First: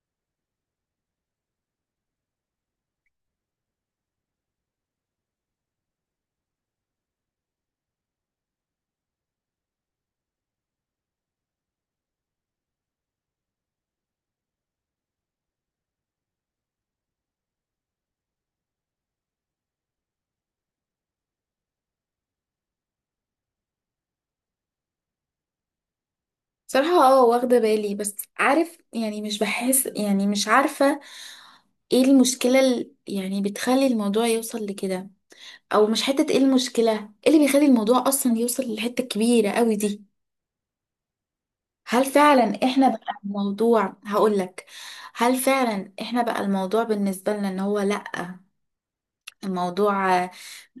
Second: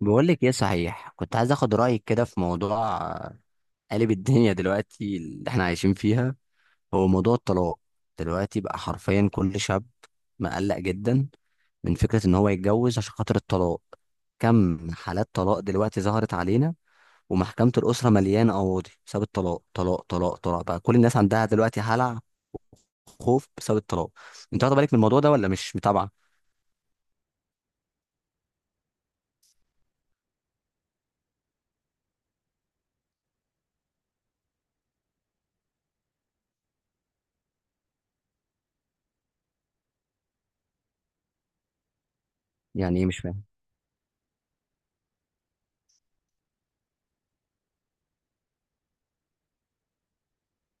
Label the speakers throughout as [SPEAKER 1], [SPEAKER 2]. [SPEAKER 1] بقول لك ايه صحيح، كنت عايز اخد رايك كده في موضوع قالب الدنيا دلوقتي اللي احنا عايشين فيها، هو موضوع الطلاق. دلوقتي بقى حرفيا كل شاب مقلق جدا من فكره ان هو يتجوز عشان خاطر الطلاق. كم حالات طلاق دلوقتي ظهرت علينا، ومحكمه الاسره مليانه قواضي بسبب الطلاق، طلاق طلاق طلاق، بقى كل الناس عندها دلوقتي هلع، خوف بسبب الطلاق. انت واخد بالك من الموضوع ده ولا مش متابعه؟
[SPEAKER 2] صراحة، واخدة بالي، بس عارف، يعني مش بحس، يعني مش عارفة ايه المشكلة يعني بتخلي الموضوع يوصل لكده، او مش حتة ايه المشكلة، ايه اللي بيخلي الموضوع اصلا يوصل للحتة الكبيرة قوي دي؟ هل فعلا احنا
[SPEAKER 1] يعني
[SPEAKER 2] بقى
[SPEAKER 1] إيه، مش فاهم.
[SPEAKER 2] الموضوع هقولك هل فعلا احنا بقى الموضوع بالنسبة لنا ان هو لا، الموضوع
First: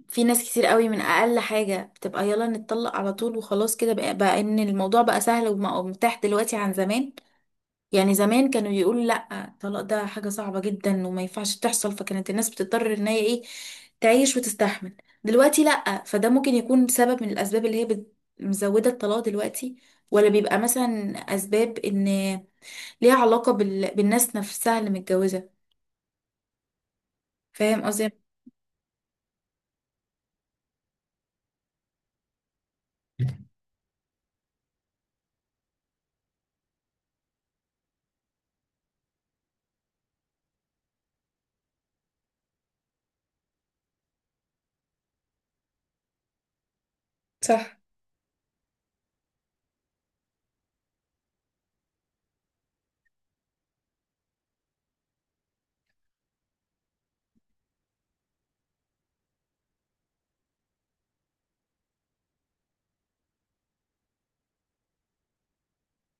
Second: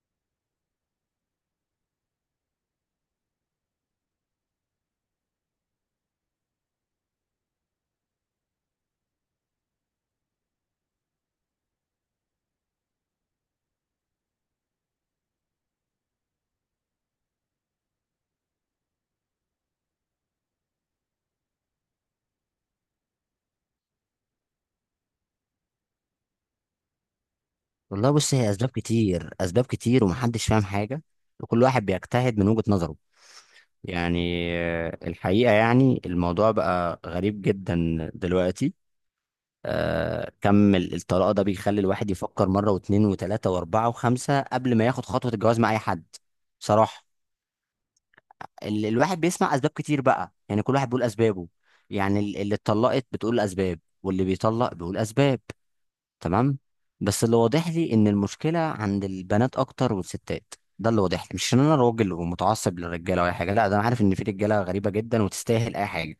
[SPEAKER 2] في ناس كتير قوي من اقل حاجة بتبقى يلا نتطلق على طول، وخلاص كده بقى ان الموضوع بقى سهل ومتاح دلوقتي عن زمان. يعني زمان كانوا يقولوا لا، الطلاق ده حاجة صعبة جدا وما ينفعش تحصل، فكانت الناس بتضطر ان هي ايه، تعيش وتستحمل. دلوقتي لا، فده ممكن يكون سبب من الاسباب اللي هي مزودة الطلاق دلوقتي، ولا بيبقى مثلا اسباب ان ليها علاقة بالناس نفسها اللي متجوزة. فاهم قصدي؟
[SPEAKER 1] والله بص، هي اسباب كتير، اسباب كتير، ومحدش فاهم حاجه، وكل واحد بيجتهد من وجهه نظره. يعني الحقيقه يعني الموضوع بقى غريب جدا دلوقتي. كم الطلاق ده بيخلي الواحد يفكر مره واتنين وتلاته واربعه وخمسه قبل ما ياخد خطوه الجواز مع اي حد، بصراحه.
[SPEAKER 2] صح.
[SPEAKER 1] الواحد بيسمع اسباب كتير بقى، يعني كل واحد بيقول اسبابه. يعني اللي اتطلقت بتقول اسباب واللي بيطلق بيقول اسباب، تمام. بس اللي واضح لي ان المشكله عند البنات اكتر والستات. ده اللي واضح لي، مش ان انا راجل ومتعصب للرجاله ولا أي حاجه، لا، ده انا عارف ان في رجاله غريبه جدا وتستاهل اي حاجه.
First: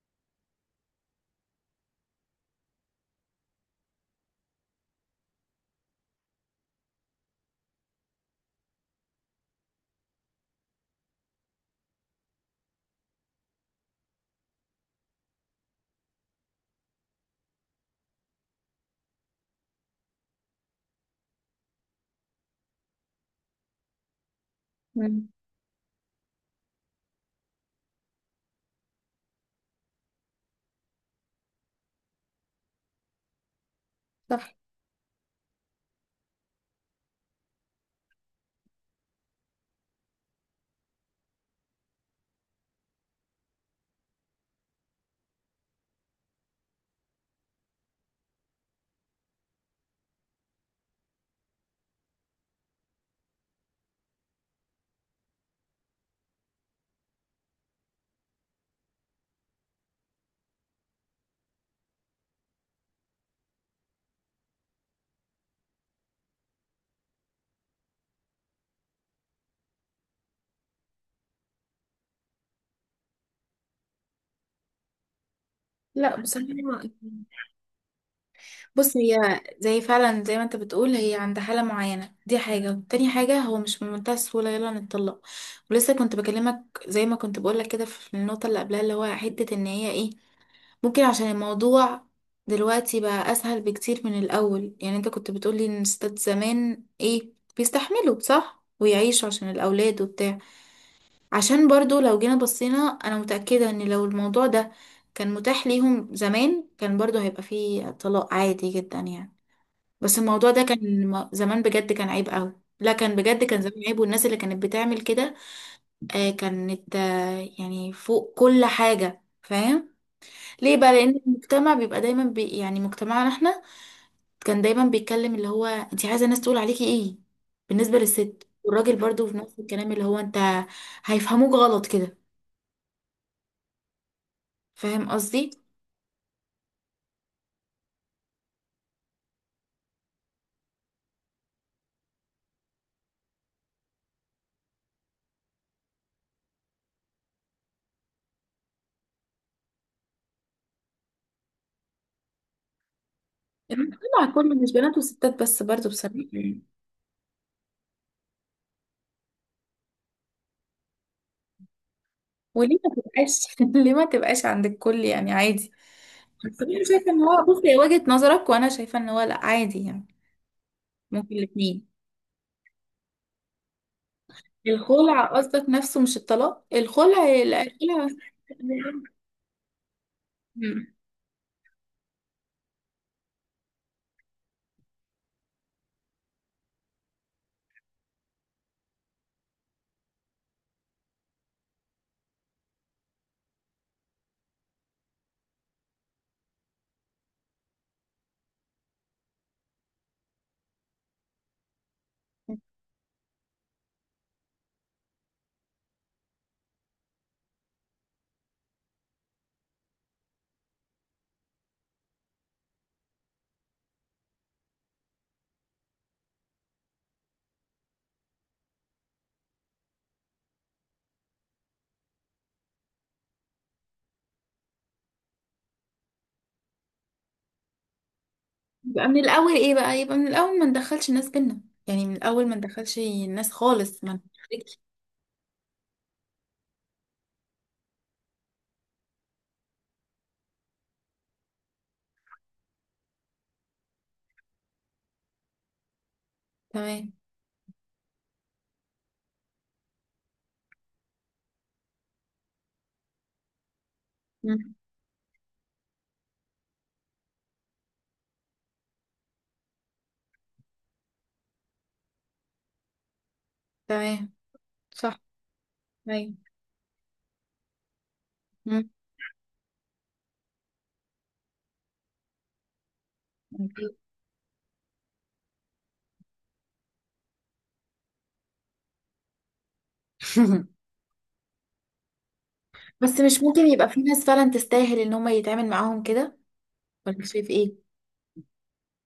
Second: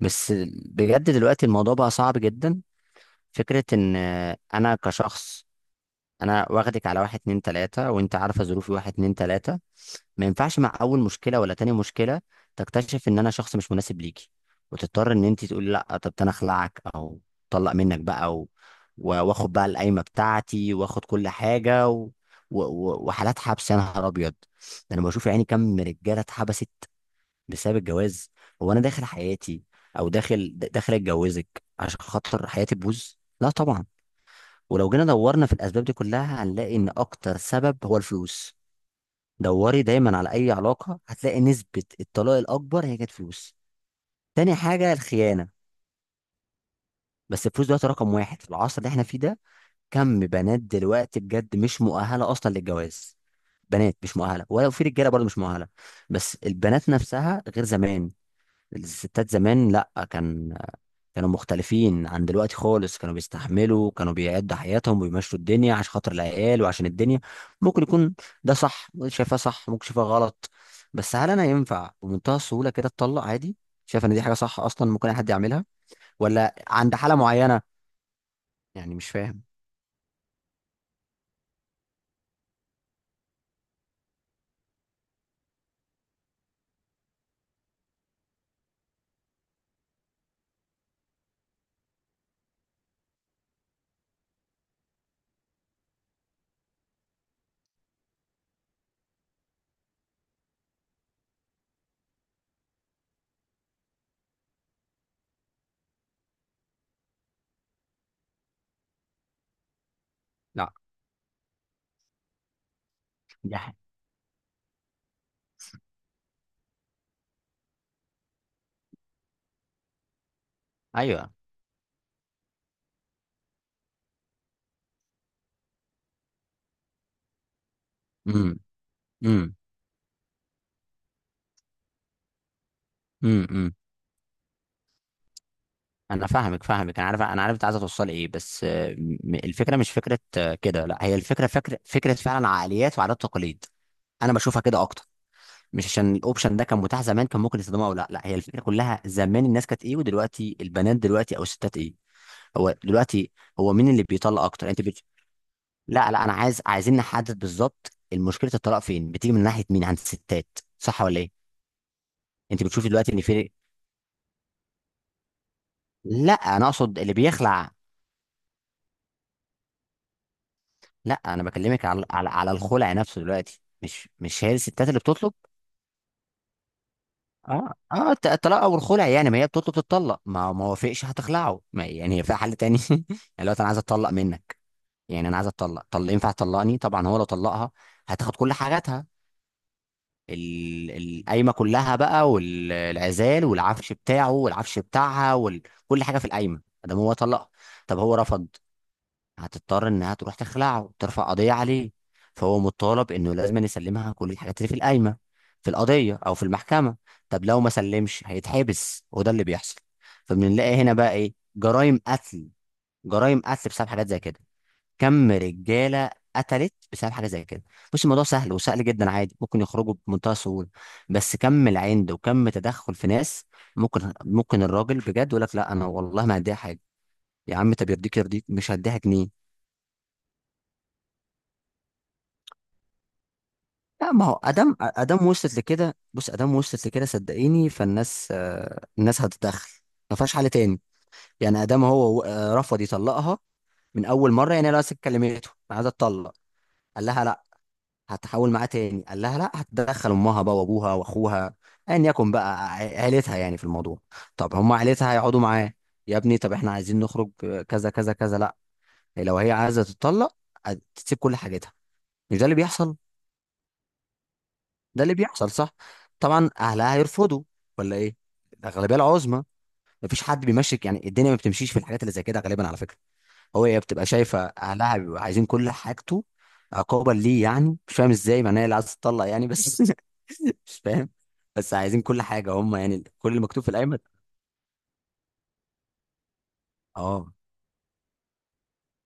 [SPEAKER 1] بس بجد دلوقتي الموضوع بقى صعب جدا. فكره ان انا كشخص، انا واخدك على واحد اتنين تلاته، وانت عارفه ظروفي واحد اتنين تلاته، ما ينفعش مع اول مشكله ولا تاني مشكله تكتشف ان انا شخص مش مناسب ليكي، وتضطر ان انت تقولي لا، طب انا اخلعك او طلق منك بقى. واخد بقى القايمه بتاعتي، واخد كل حاجه. وحالات حبس، يا نهار ابيض. ده انا بشوف
[SPEAKER 2] مم.
[SPEAKER 1] يعني كم رجاله اتحبست بسبب الجواز. هو انا داخل حياتي او داخل اتجوزك عشان خاطر حياتي تبوظ؟ لا طبعا.
[SPEAKER 2] صح.
[SPEAKER 1] ولو جينا دورنا في الاسباب دي كلها هنلاقي ان اكتر سبب هو الفلوس. دوري دايما على اي علاقه، هتلاقي نسبه الطلاق الاكبر هي كانت فلوس، تاني حاجه الخيانه. بس الفلوس دلوقتي رقم واحد في العصر اللي احنا فيه ده. كم بنات دلوقتي بجد مش مؤهله اصلا للجواز، بنات مش مؤهله، ولا في رجاله برضه مش مؤهله، بس البنات نفسها غير زمان. الستات زمان، لا، كانوا مختلفين عن دلوقتي خالص، كانوا بيستحملوا، كانوا بيعدوا حياتهم ويمشوا الدنيا عشان خاطر العيال وعشان الدنيا. ممكن يكون ده صح، شايفاه صح ممكن، شايفاه غلط. بس هل انا ينفع بمنتهى السهولة كده اتطلق عادي؟ شايف ان دي حاجة صح اصلا ممكن اي حد يعملها،
[SPEAKER 2] لا بصراحة.
[SPEAKER 1] ولا عند حالة معينة؟ يعني
[SPEAKER 2] بص،
[SPEAKER 1] مش
[SPEAKER 2] هي
[SPEAKER 1] فاهم.
[SPEAKER 2] زي فعلا زي ما انت بتقول، هي عند حالة معينة دي حاجة، وتاني حاجة هو مش من منتهى السهولة يلا نتطلق. ولسه كنت بكلمك زي ما كنت بقولك كده في النقطة اللي قبلها، اللي هو حتة ان هي ايه، ممكن عشان الموضوع دلوقتي بقى اسهل بكتير من الاول. يعني انت كنت بتقولي ان الستات زمان ايه، بيستحملوا، صح؟ ويعيشوا عشان الاولاد وبتاع. عشان برضو لو جينا بصينا، انا متأكدة ان لو الموضوع ده كان متاح ليهم زمان كان برضو هيبقى فيه طلاق عادي جدا يعني. بس الموضوع ده
[SPEAKER 1] لا
[SPEAKER 2] كان زمان بجد كان عيب قوي. لا، كان بجد،
[SPEAKER 1] دي
[SPEAKER 2] كان زمان عيب، والناس اللي كانت بتعمل كده كانت يعني فوق كل حاجة، فاهم؟ ليه بقى؟ لان
[SPEAKER 1] ايوه.
[SPEAKER 2] المجتمع بيبقى دايما يعني مجتمعنا احنا كان دايما بيتكلم، اللي هو انت عايزة الناس تقول عليكي ايه؟ بالنسبة للست
[SPEAKER 1] امم.
[SPEAKER 2] والراجل برضو في
[SPEAKER 1] امم.
[SPEAKER 2] نفس الكلام، اللي هو انت هيفهموك غلط كده.
[SPEAKER 1] امم. امم.
[SPEAKER 2] فاهم قصدي؟
[SPEAKER 1] انا فاهمك، انا عارف، انا عارف انت عايزه توصلي ايه، بس الفكره مش فكره كده، لا، هي الفكره فكره فكره فعلا، عقليات وعادات وتقاليد. انا بشوفها كده اكتر. مش عشان الاوبشن ده كان متاح زمان كان ممكن يستخدمه او لا، لا هي الفكره كلها زمان الناس كانت ايه، ودلوقتي البنات دلوقتي او الستات ايه. هو دلوقتي، هو مين اللي
[SPEAKER 2] المجتمع
[SPEAKER 1] بيطلق
[SPEAKER 2] كله،
[SPEAKER 1] اكتر؟
[SPEAKER 2] مش بنات وستات بس، برضو
[SPEAKER 1] لا
[SPEAKER 2] بصراحة
[SPEAKER 1] لا انا
[SPEAKER 2] يعني.
[SPEAKER 1] عايزين نحدد بالظبط المشكله، الطلاق فين بتيجي، من ناحيه مين، عند الستات صح ولا ايه؟ انت
[SPEAKER 2] وليه
[SPEAKER 1] بتشوفي
[SPEAKER 2] ما
[SPEAKER 1] دلوقتي ان في...
[SPEAKER 2] تبقاش ليه ما تبقاش عند الكل يعني؟ عادي.
[SPEAKER 1] لا
[SPEAKER 2] بس
[SPEAKER 1] انا
[SPEAKER 2] انا
[SPEAKER 1] اقصد
[SPEAKER 2] شايفه
[SPEAKER 1] اللي
[SPEAKER 2] ان هو، بصي،
[SPEAKER 1] بيخلع.
[SPEAKER 2] هي وجهه نظرك وانا شايفه ان هو لا، عادي يعني.
[SPEAKER 1] لا
[SPEAKER 2] ممكن
[SPEAKER 1] انا بكلمك
[SPEAKER 2] الاثنين.
[SPEAKER 1] على على الخلع نفسه دلوقتي، مش هي الستات اللي
[SPEAKER 2] الخلع
[SPEAKER 1] بتطلب.
[SPEAKER 2] قصدك نفسه مش الطلاق؟ الخلع؟ لا،
[SPEAKER 1] اه،
[SPEAKER 2] الخلع.
[SPEAKER 1] اه، الطلاق او الخلع، يعني ما هي بتطلب تتطلق، ما
[SPEAKER 2] مم.
[SPEAKER 1] وافقش هتخلعه، ما يعني هي يعني في حل تاني. يعني لو انا عايز اتطلق منك، يعني انا عايز اتطلق، ينفع تطلقني؟ طبعا. هو لو طلقها هتاخد كل حاجاتها، ال- القايمه كلها بقى، والعزال والعفش بتاعه والعفش بتاعها وكل حاجه في القايمه، ده هو طلقها. طب هو رفض، هتضطر انها تروح تخلعه، ترفع قضيه عليه، فهو مطالب انه لازم يسلمها كل الحاجات اللي في القايمه، في القضيه او في المحكمه. طب لو ما سلمش هيتحبس، وده اللي بيحصل. فبنلاقي هنا بقى ايه، جرائم قتل، جرائم قتل بسبب حاجات زي كده. كم رجاله قتلت بسبب حاجه زي كده. بص الموضوع سهل، وسهل جدا، عادي ممكن يخرجوا بمنتهى السهوله، بس كم العند، وكم تدخل في ناس. ممكن الراجل بجد يقول لك لا انا والله ما هديها حاجه. يا عم، طب يرضيك، يرضيك مش هديها جنيه؟
[SPEAKER 2] يبقى من الاول ما ندخلش الناس بينا. يعني من الاول ما ندخلش الناس خالص،
[SPEAKER 1] لا،
[SPEAKER 2] ما
[SPEAKER 1] ما هو ادم
[SPEAKER 2] ندخلش.
[SPEAKER 1] ادم وصلت لكده، بص ادم وصلت لكده صدقيني، فالناس الناس هتتدخل، ما فيهاش حل تاني. يعني ادم هو رفض يطلقها من اول مره، يعني لو كلمته انا عايز اتطلق، قال
[SPEAKER 2] تمام.
[SPEAKER 1] لها لا، هتحاول معاه تاني قال لها لا، هتدخل امها بقى، وابوها واخوها، ايا يكن بقى عيلتها يعني في الموضوع. طب هم
[SPEAKER 2] مم.
[SPEAKER 1] عيلتها هيقعدوا معاه، يا ابني طب احنا عايزين نخرج كذا كذا كذا، لا، لو هي عايزه تتطلق هتسيب كل حاجتها. مش ده اللي بيحصل؟
[SPEAKER 2] تمام.
[SPEAKER 1] ده اللي
[SPEAKER 2] صح.
[SPEAKER 1] بيحصل، صح.
[SPEAKER 2] ايوه.
[SPEAKER 1] طبعا اهلها هيرفضوا، ولا ايه،
[SPEAKER 2] مم.
[SPEAKER 1] الاغلبيه العظمى. مفيش حد بيمشك، يعني الدنيا ما بتمشيش في الحاجات اللي زي كده غالبا، على فكره. هي بتبقى شايفه اهلها بيبقوا عايزين كل حاجته، عقابا ليه، يعني مش فاهم ازاي، معناها اللي عايز تطلق يعني بس مش فاهم. بس عايزين كل حاجه هم، يعني
[SPEAKER 2] بس
[SPEAKER 1] كل اللي
[SPEAKER 2] مش
[SPEAKER 1] مكتوب
[SPEAKER 2] ممكن
[SPEAKER 1] في
[SPEAKER 2] يبقى
[SPEAKER 1] القايمه.
[SPEAKER 2] في ناس فعلا تستاهل ان هم يتعامل معاهم كده؟ ولا
[SPEAKER 1] اه.
[SPEAKER 2] شايف ايه؟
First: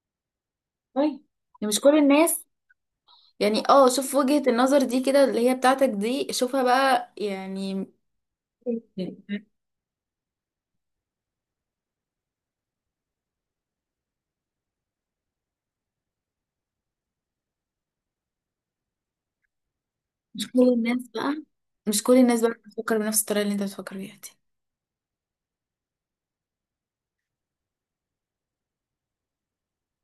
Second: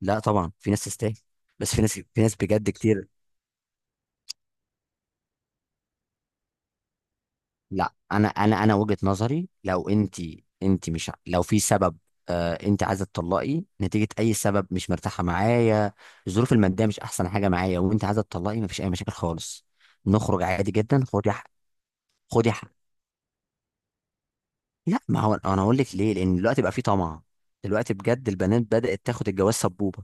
[SPEAKER 1] لا طبعا في ناس
[SPEAKER 2] طيب
[SPEAKER 1] تستاهل،
[SPEAKER 2] يعني،
[SPEAKER 1] بس
[SPEAKER 2] مش
[SPEAKER 1] في ناس
[SPEAKER 2] كل
[SPEAKER 1] في ناس
[SPEAKER 2] الناس
[SPEAKER 1] بجد كتير.
[SPEAKER 2] يعني. اه، شوف وجهة النظر دي كده اللي هي بتاعتك دي، شوفها بقى يعني.
[SPEAKER 1] لا، انا وجهة نظري، لو انت، انت مش لو في سبب، انت عايزه تطلقي نتيجه اي سبب، مش مرتاحه معايا، الظروف الماديه مش احسن حاجه معايا وانت عايزه تطلقي، مفيش اي مشاكل خالص، نخرج
[SPEAKER 2] مش كل
[SPEAKER 1] عادي جدا،
[SPEAKER 2] الناس
[SPEAKER 1] خدي
[SPEAKER 2] بقى
[SPEAKER 1] حق.
[SPEAKER 2] مش كل الناس بقى
[SPEAKER 1] خدي حق.
[SPEAKER 2] بتفكر بنفس الطريقة اللي انت بتفكر بيها دي.
[SPEAKER 1] لا، ما هو انا هقول لك ليه، لان دلوقتي بقى في طمع، دلوقتي بجد البنات بدات تاخد الجواز سبوبه،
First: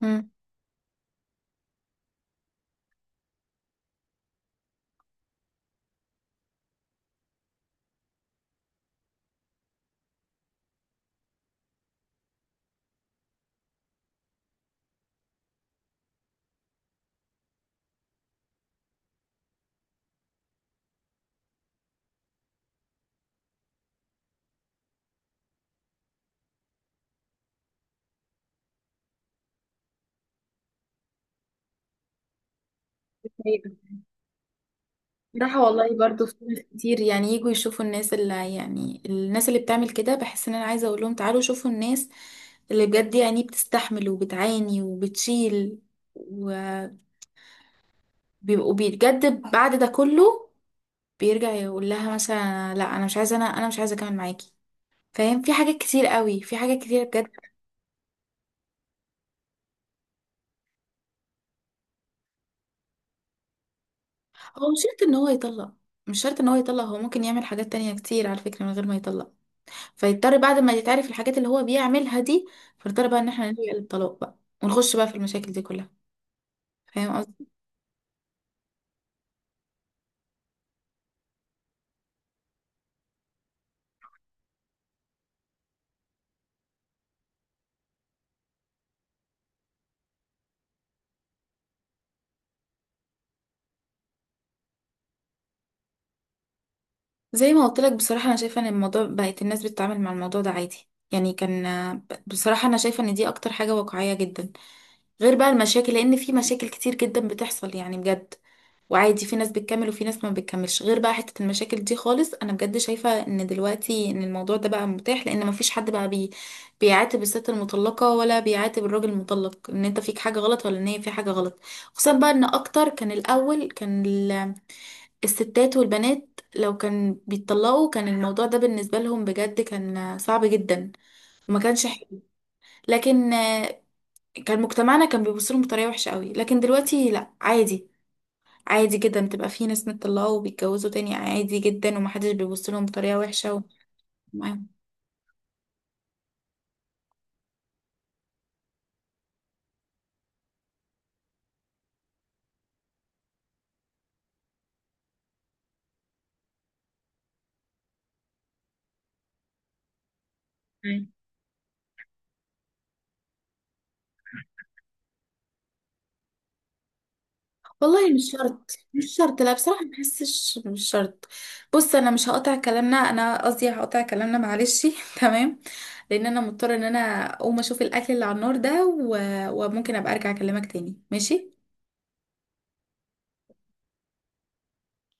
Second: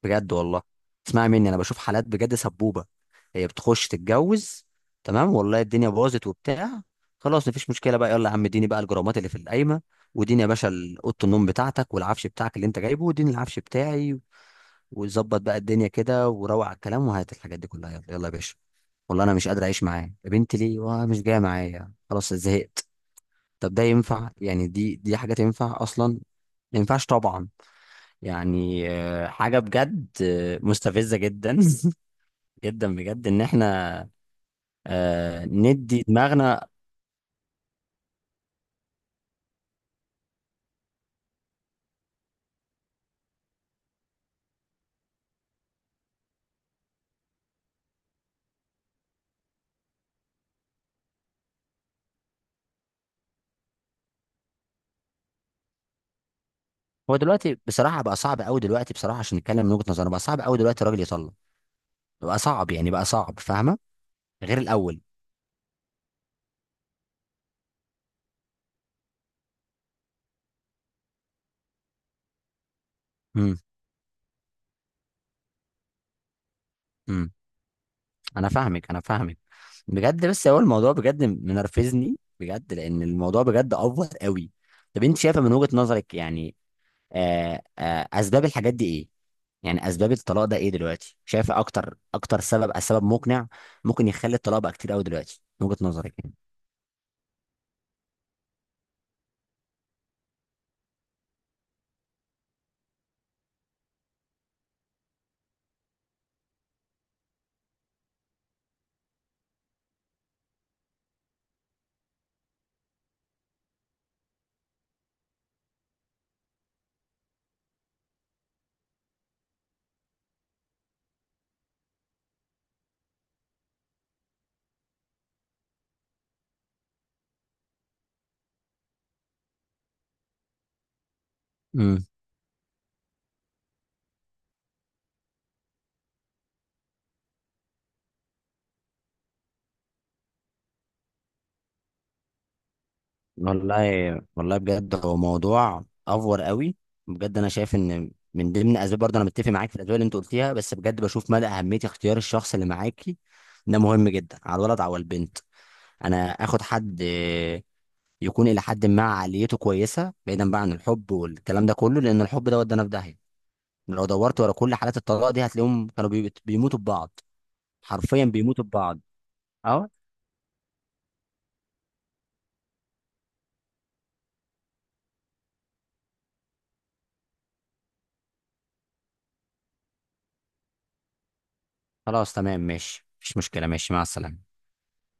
[SPEAKER 2] مم.
[SPEAKER 1] بجد والله. اسمعي مني، انا بشوف حالات بجد سبوبه، هي بتخش تتجوز، تمام، والله الدنيا باظت وبتاع، خلاص مفيش مشكله بقى، يلا يا عم اديني بقى الجرامات اللي في القايمه، واديني يا باشا اوضه النوم بتاعتك والعفش بتاعك اللي انت جايبه، واديني العفش بتاعي، وظبط بقى الدنيا كده، وروق على الكلام، وهات الحاجات دي كلها، يلا يلا يا باشا، والله انا مش قادر اعيش معاه يا بنتي، ليه؟ واه مش جايه معايا، خلاص زهقت. طب ده ينفع يعني، دي حاجات ينفع اصلا؟ ما ينفعش طبعا. يعني حاجة بجد مستفزة جدا جدا بجد، ان
[SPEAKER 2] أيوة.
[SPEAKER 1] احنا
[SPEAKER 2] صراحة والله
[SPEAKER 1] ندي
[SPEAKER 2] برضو في ناس
[SPEAKER 1] دماغنا.
[SPEAKER 2] كتير، يعني يجوا يشوفوا الناس اللي، يعني الناس اللي بتعمل كده، بحس ان انا عايزة اقول لهم تعالوا شوفوا الناس اللي بجد يعني بتستحمل وبتعاني وبتشيل، وبيبقوا، بجد بعد ده كله بيرجع يقول لها مثلا لا انا مش عايزة، انا مش عايزة اكمل معاكي. فاهم؟ في حاجات كتير قوي، في حاجات كتير
[SPEAKER 1] هو
[SPEAKER 2] بجد.
[SPEAKER 1] دلوقتي بصراحة بقى صعب قوي، دلوقتي بصراحة عشان نتكلم من وجهة نظرنا بقى صعب قوي دلوقتي الراجل يطلق، بقى صعب يعني، بقى صعب فاهمة، غير
[SPEAKER 2] هو مش
[SPEAKER 1] الأول.
[SPEAKER 2] شرط ان هو يطلق. مش شرط ان هو يطلق هو ممكن يعمل حاجات تانية كتير على فكرة من غير ما يطلق، فيضطر بعد ما يتعرف الحاجات اللي هو بيعملها دي، فيضطر بقى ان احنا
[SPEAKER 1] امم.
[SPEAKER 2] نلجأ للطلاق بقى، ونخش بقى في المشاكل دي كلها. فاهم
[SPEAKER 1] امم.
[SPEAKER 2] قصدي؟
[SPEAKER 1] انا فاهمك، انا فاهمك بجد، بس هو الموضوع بجد منرفزني، بجد لان الموضوع بجد افور قوي. طب انت شايفة من وجهة نظرك يعني اسباب الحاجات دي ايه، يعني اسباب الطلاق ده ايه دلوقتي، شايف اكتر سبب مقنع ممكن يخلي الطلاق بقى كتير قوي دلوقتي من وجهة نظرك يعني.
[SPEAKER 2] زي ما قلت لك بصراحة، انا شايفة ان الموضوع بقت الناس بتتعامل مع الموضوع ده عادي يعني كان. بصراحة أنا شايفة إن دي أكتر حاجة واقعية جدا، غير بقى المشاكل، لأن في مشاكل كتير جدا بتحصل يعني بجد. وعادي في ناس بتكمل وفي ناس ما بتكملش غير بقى حتة المشاكل دي خالص. انا بجد شايفة ان دلوقتي ان الموضوع ده بقى متاح، لان ما فيش حد بقى بيعاتب الست المطلقة ولا بيعاتب الراجل المطلق ان انت فيك حاجة غلط ولا ان هي في حاجة غلط. خصوصا بقى ان اكتر كان الاول كان الستات والبنات لو كان بيتطلقوا كان الموضوع ده بالنسبة لهم بجد كان صعب جدا، وما كانش
[SPEAKER 1] امم.
[SPEAKER 2] حلو. لكن كان مجتمعنا كان بيبص لهم بطريقة وحشة قوي. لكن دلوقتي لا، عادي، عادي جدا بتبقى في ناس مطلقة وبيتجوزوا تاني عادي جدا، ومحدش بيبص لهم بطريقة وحشة و...
[SPEAKER 1] والله، والله
[SPEAKER 2] معاهم.
[SPEAKER 1] بجد هو موضوع افور قوي. بجد انا شايف ان من ضمن اسباب برضه انا متفق معاك في الاسباب اللي انت قلتيها، بس بجد بشوف مدى اهميه اختيار الشخص اللي معاكي، ده مهم جدا، على الولد او البنت، انا اخد حد يكون الى حد ما عقليته كويسه، بعيدا بقى عن الحب والكلام ده كله، لان الحب ده ودانا في داهيه. لو دورت ورا كل حالات الطلاق دي هتلاقيهم كانوا بيموتوا ببعض،
[SPEAKER 2] والله
[SPEAKER 1] حرفيا
[SPEAKER 2] مش
[SPEAKER 1] بيموتوا
[SPEAKER 2] شرط
[SPEAKER 1] ببعض.
[SPEAKER 2] مش شرط لا بصراحة
[SPEAKER 1] اهو.
[SPEAKER 2] ما بحسش مش شرط. بص انا مش هقطع كلامنا، انا قصدي هقطع كلامنا، معلش تمام، لان انا مضطرة ان انا اقوم اشوف الاكل اللي على النار ده و... وممكن ابقى ارجع اكلمك تاني، ماشي؟
[SPEAKER 1] خلاص تمام ماشي، مفيش مشكلة، ماشي مع السلامة.